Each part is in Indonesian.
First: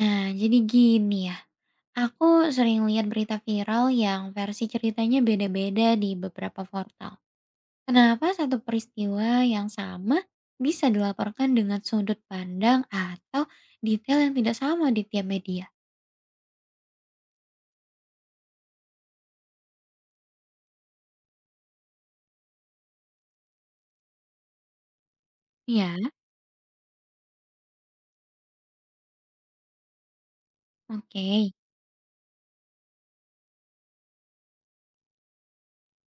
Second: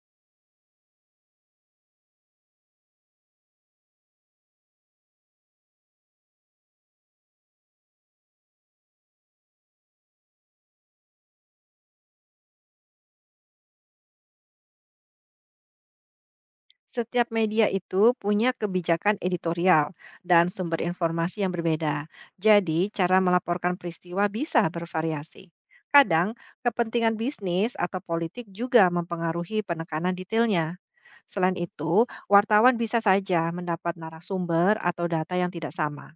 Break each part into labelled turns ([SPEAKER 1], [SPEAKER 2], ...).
[SPEAKER 1] Nah, jadi gini ya. Aku sering lihat berita viral yang versi ceritanya beda-beda di beberapa portal. Kenapa satu peristiwa yang sama bisa dilaporkan dengan sudut pandang atau detail yang tidak sama di tiap media?
[SPEAKER 2] Setiap media itu punya kebijakan editorial dan sumber informasi yang berbeda. Jadi, cara melaporkan peristiwa bisa bervariasi.
[SPEAKER 1] Ya,
[SPEAKER 2] Kadang, kepentingan bisnis atau politik juga mempengaruhi penekanan detailnya.
[SPEAKER 1] oke,
[SPEAKER 2] Selain itu, wartawan bisa saja mendapat narasumber atau data yang tidak sama.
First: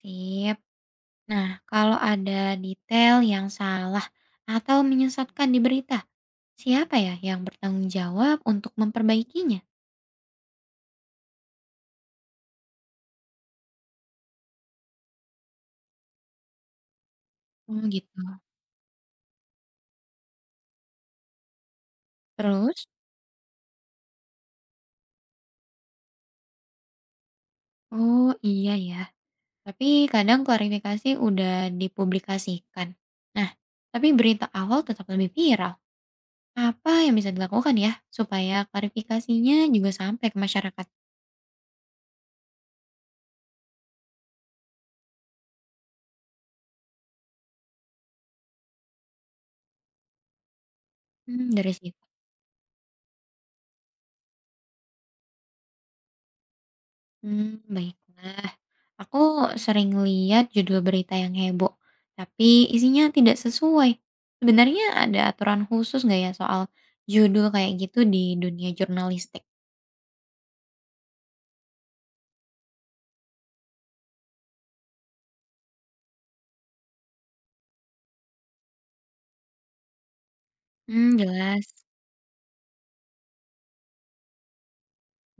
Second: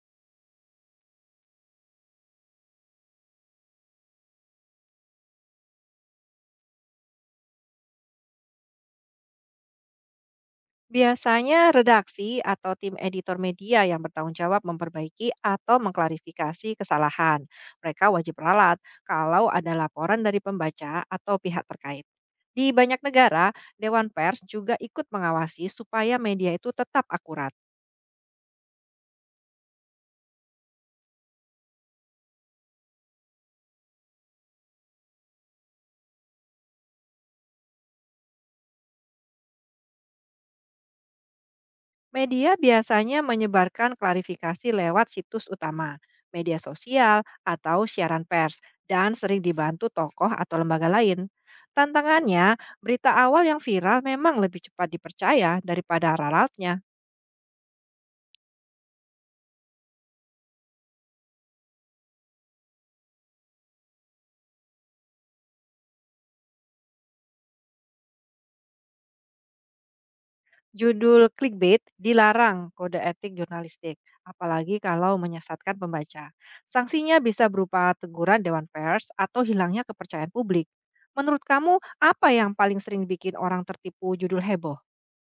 [SPEAKER 1] sip. Nah, kalau ada detail yang salah atau menyesatkan di berita, siapa ya yang bertanggung jawab untuk memperbaikinya?
[SPEAKER 2] Biasanya redaksi atau tim editor media yang bertanggung jawab memperbaiki atau mengklarifikasi kesalahan.
[SPEAKER 1] Oh
[SPEAKER 2] Mereka
[SPEAKER 1] gitu.
[SPEAKER 2] wajib ralat kalau ada laporan dari pembaca atau pihak terkait. Di
[SPEAKER 1] Terus?
[SPEAKER 2] banyak negara, dewan pers juga ikut mengawasi supaya media itu tetap akurat.
[SPEAKER 1] Oh iya ya. Tapi kadang klarifikasi udah dipublikasikan. Nah, tapi berita awal tetap lebih viral. Apa yang bisa dilakukan ya supaya klarifikasinya juga sampai ke masyarakat?
[SPEAKER 2] Media biasanya menyebarkan klarifikasi lewat situs utama, media sosial, atau siaran pers, dan sering dibantu tokoh atau lembaga lain.
[SPEAKER 1] Hmm, dari situ.
[SPEAKER 2] Tantangannya, berita awal yang viral memang lebih cepat dipercaya daripada ralatnya.
[SPEAKER 1] Hmm, baiklah. Aku sering lihat judul berita yang heboh, tapi isinya tidak sesuai. Sebenarnya ada aturan khusus nggak ya soal judul kayak gitu di dunia jurnalistik?
[SPEAKER 2] Judul clickbait dilarang kode etik jurnalistik, apalagi kalau menyesatkan pembaca. Sanksinya bisa berupa teguran dewan pers atau hilangnya kepercayaan publik.
[SPEAKER 1] Hmm,
[SPEAKER 2] Menurut
[SPEAKER 1] jelas.
[SPEAKER 2] kamu, apa yang paling sering bikin orang tertipu judul heboh?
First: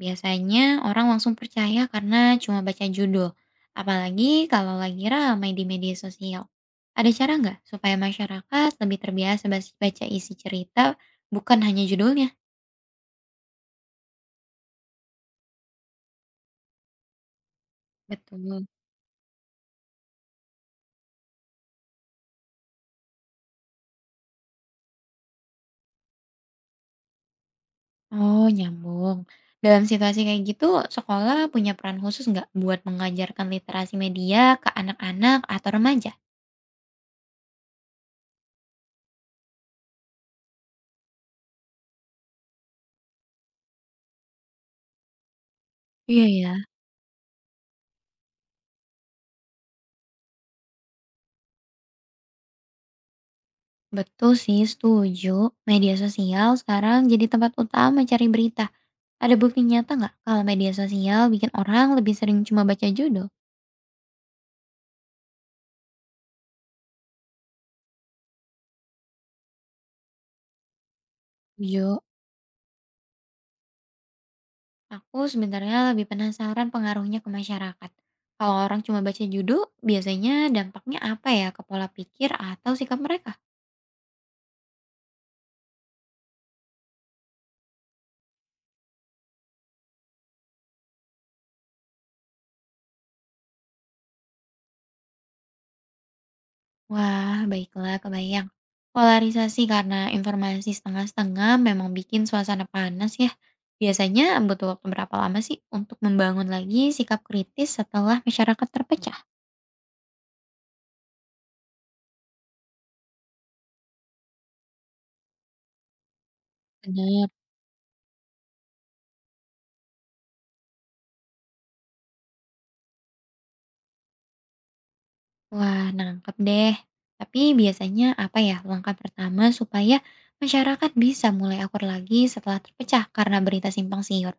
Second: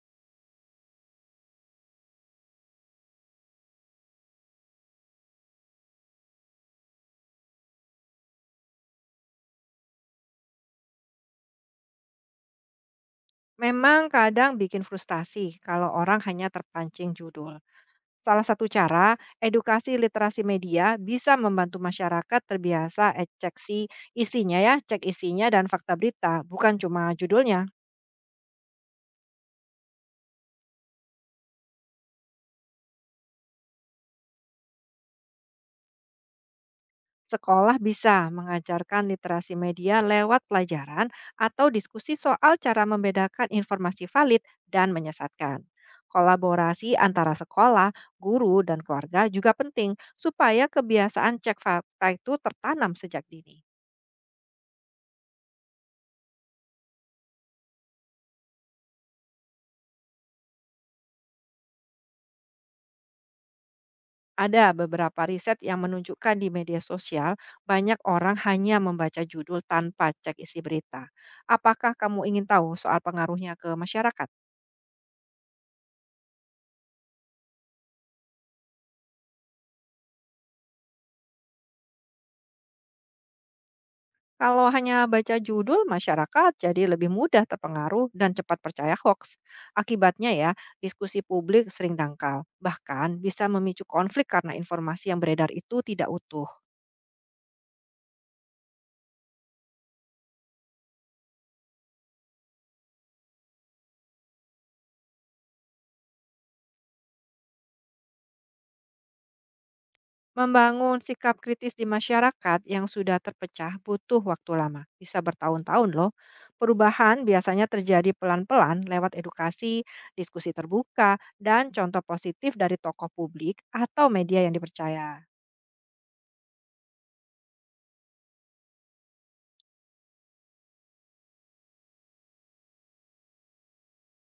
[SPEAKER 1] Biasanya orang langsung percaya karena cuma baca judul, apalagi kalau lagi ramai di media sosial. Ada cara nggak supaya masyarakat lebih terbiasa baca isi cerita, bukan hanya judulnya?
[SPEAKER 2] Memang kadang bikin frustasi kalau orang hanya terpancing judul. Salah satu
[SPEAKER 1] Betul.
[SPEAKER 2] cara, edukasi literasi media bisa membantu masyarakat terbiasa cek isinya ya, cek isinya dan fakta berita, bukan cuma judulnya.
[SPEAKER 1] Oh, nyambung. Dalam situasi kayak gitu, sekolah punya peran khusus nggak buat mengajarkan literasi media ke anak-anak atau remaja?
[SPEAKER 2] Sekolah bisa mengajarkan literasi media lewat pelajaran atau diskusi soal cara membedakan informasi valid dan menyesatkan.
[SPEAKER 1] Iya ya.
[SPEAKER 2] Kolaborasi antara sekolah, guru, dan keluarga juga penting supaya kebiasaan cek fakta itu tertanam sejak dini.
[SPEAKER 1] Betul sih, setuju. Media sosial sekarang jadi tempat utama cari berita. Ada bukti nyata nggak kalau media sosial bikin orang lebih sering cuma baca judul?
[SPEAKER 2] Ada beberapa riset yang menunjukkan di media sosial banyak orang hanya membaca judul tanpa cek isi berita. Apakah
[SPEAKER 1] Setuju.
[SPEAKER 2] kamu ingin tahu soal pengaruhnya ke masyarakat?
[SPEAKER 1] Aku sebenarnya lebih penasaran pengaruhnya ke masyarakat. Kalau orang cuma baca judul, biasanya dampaknya apa ya ke pola pikir atau sikap mereka?
[SPEAKER 2] Kalau hanya baca judul, masyarakat jadi lebih mudah terpengaruh dan cepat percaya hoax. Akibatnya ya, diskusi publik sering dangkal. Bahkan bisa memicu konflik karena informasi yang beredar itu tidak utuh.
[SPEAKER 1] Wah, baiklah, kebayang. Polarisasi karena informasi setengah-setengah memang bikin suasana panas ya. Biasanya butuh waktu berapa lama sih untuk membangun lagi sikap kritis setelah masyarakat terpecah?
[SPEAKER 2] Membangun sikap kritis di masyarakat yang sudah terpecah butuh waktu lama, bisa bertahun-tahun loh. Perubahan
[SPEAKER 1] Benar.
[SPEAKER 2] biasanya terjadi pelan-pelan lewat edukasi, diskusi terbuka, dan contoh positif dari tokoh publik atau media yang dipercaya.
[SPEAKER 1] Wah, nangkep deh. Tapi biasanya apa ya langkah pertama supaya masyarakat bisa mulai akur lagi setelah terpecah karena berita simpang siur?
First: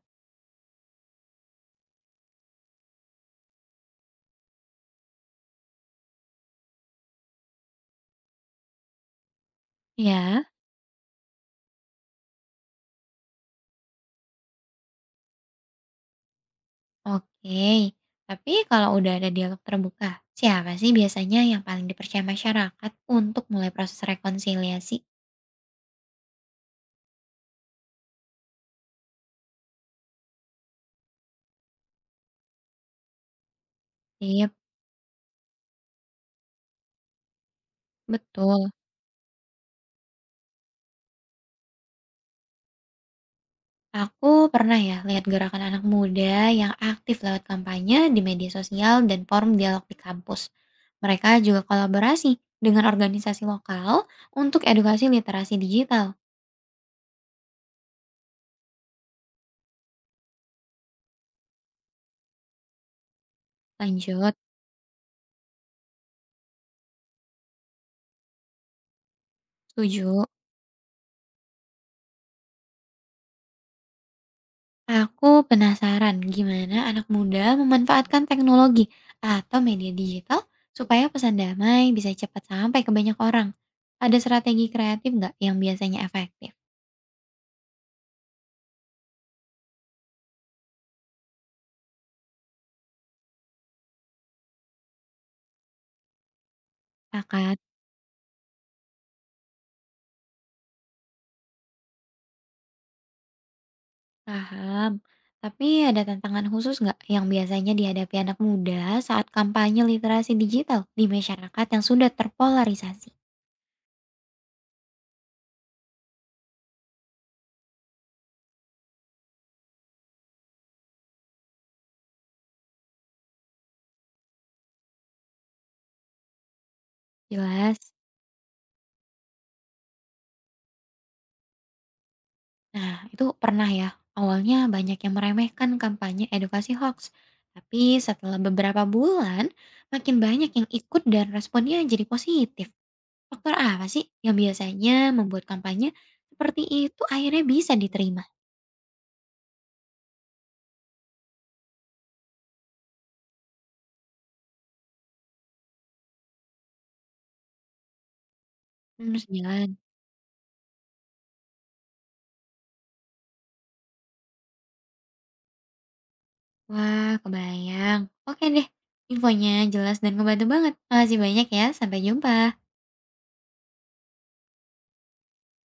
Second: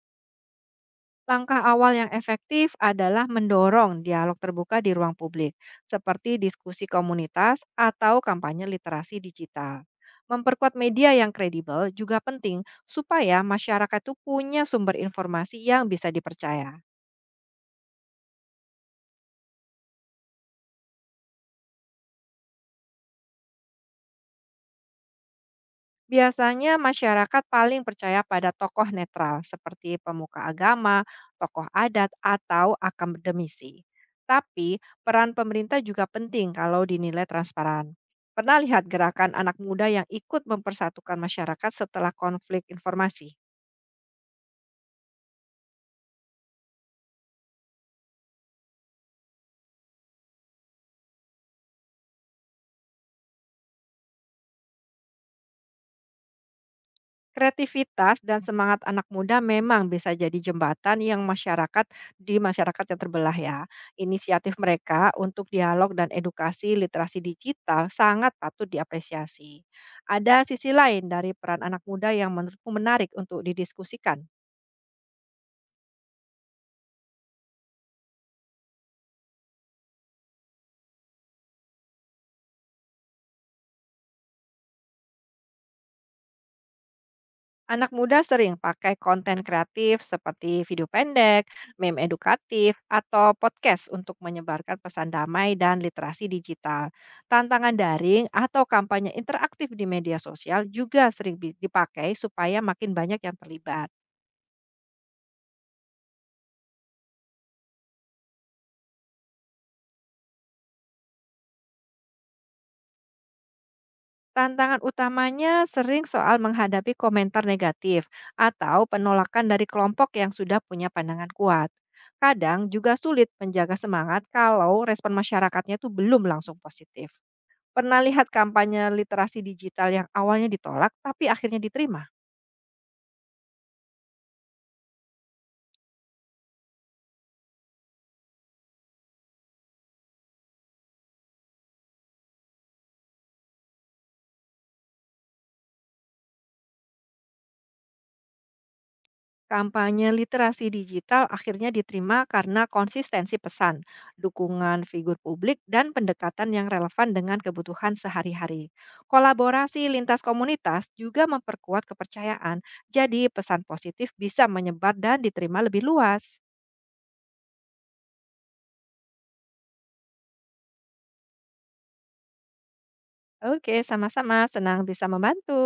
[SPEAKER 2] Langkah awal yang efektif adalah mendorong dialog terbuka di ruang publik, seperti diskusi komunitas atau kampanye literasi digital.
[SPEAKER 1] Ya.
[SPEAKER 2] Memperkuat media yang kredibel juga penting supaya masyarakat itu punya sumber informasi yang bisa dipercaya.
[SPEAKER 1] Oke, tapi kalau udah ada dialog terbuka, siapa sih biasanya yang paling dipercaya masyarakat untuk mulai proses rekonsiliasi?
[SPEAKER 2] Biasanya masyarakat paling percaya pada tokoh netral seperti pemuka agama, tokoh adat, atau akademisi.
[SPEAKER 1] Iya,
[SPEAKER 2] Tapi peran pemerintah juga penting kalau dinilai transparan. Pernah
[SPEAKER 1] betul.
[SPEAKER 2] lihat gerakan anak muda yang ikut mempersatukan masyarakat setelah konflik informasi?
[SPEAKER 1] Aku pernah ya lihat gerakan anak muda yang aktif lewat kampanye di media sosial dan forum dialog di kampus. Mereka juga kolaborasi dengan organisasi lokal untuk edukasi literasi digital.
[SPEAKER 2] Kreativitas dan semangat anak muda memang bisa jadi jembatan yang masyarakat di masyarakat yang terbelah ya.
[SPEAKER 1] Lanjut,
[SPEAKER 2] Inisiatif mereka untuk dialog dan edukasi literasi digital sangat patut diapresiasi.
[SPEAKER 1] setuju.
[SPEAKER 2] Ada sisi lain dari peran anak muda yang menurutmu menarik untuk didiskusikan.
[SPEAKER 1] Aku penasaran gimana anak muda memanfaatkan teknologi atau media digital supaya pesan damai bisa cepat sampai ke banyak orang. Ada strategi kreatif nggak yang biasanya efektif?
[SPEAKER 2] Anak muda sering pakai konten kreatif seperti video pendek, meme edukatif, atau podcast untuk menyebarkan pesan damai dan literasi digital.
[SPEAKER 1] Pakat,
[SPEAKER 2] Tantangan daring atau kampanye interaktif di media sosial juga sering dipakai supaya makin banyak yang terlibat.
[SPEAKER 1] paham. Tapi ada tantangan khusus nggak yang biasanya dihadapi anak muda saat kampanye literasi digital di masyarakat yang sudah terpolarisasi?
[SPEAKER 2] Tantangan utamanya sering soal menghadapi komentar negatif atau penolakan dari kelompok yang sudah punya pandangan kuat. Kadang juga sulit menjaga semangat kalau respon masyarakatnya itu belum langsung positif.
[SPEAKER 1] Jelas.
[SPEAKER 2] Pernah lihat kampanye literasi digital yang awalnya ditolak tapi akhirnya diterima?
[SPEAKER 1] Nah, itu pernah ya. Awalnya banyak yang meremehkan kampanye edukasi hoax. Tapi setelah beberapa bulan, makin banyak yang ikut dan responnya jadi positif. Faktor apa sih yang biasanya membuat kampanye seperti itu akhirnya bisa diterima?
[SPEAKER 2] Kampanye literasi digital akhirnya diterima karena konsistensi pesan, dukungan figur publik, dan pendekatan yang relevan dengan kebutuhan sehari-hari.
[SPEAKER 1] Hmm, sejalan.
[SPEAKER 2] Kolaborasi lintas komunitas juga memperkuat kepercayaan, jadi pesan positif bisa menyebar dan diterima lebih luas.
[SPEAKER 1] Wah, kebayang. Oke deh, infonya jelas dan ngebantu banget. Makasih banyak ya, sampai jumpa.
[SPEAKER 2] Oke, sama-sama senang bisa membantu.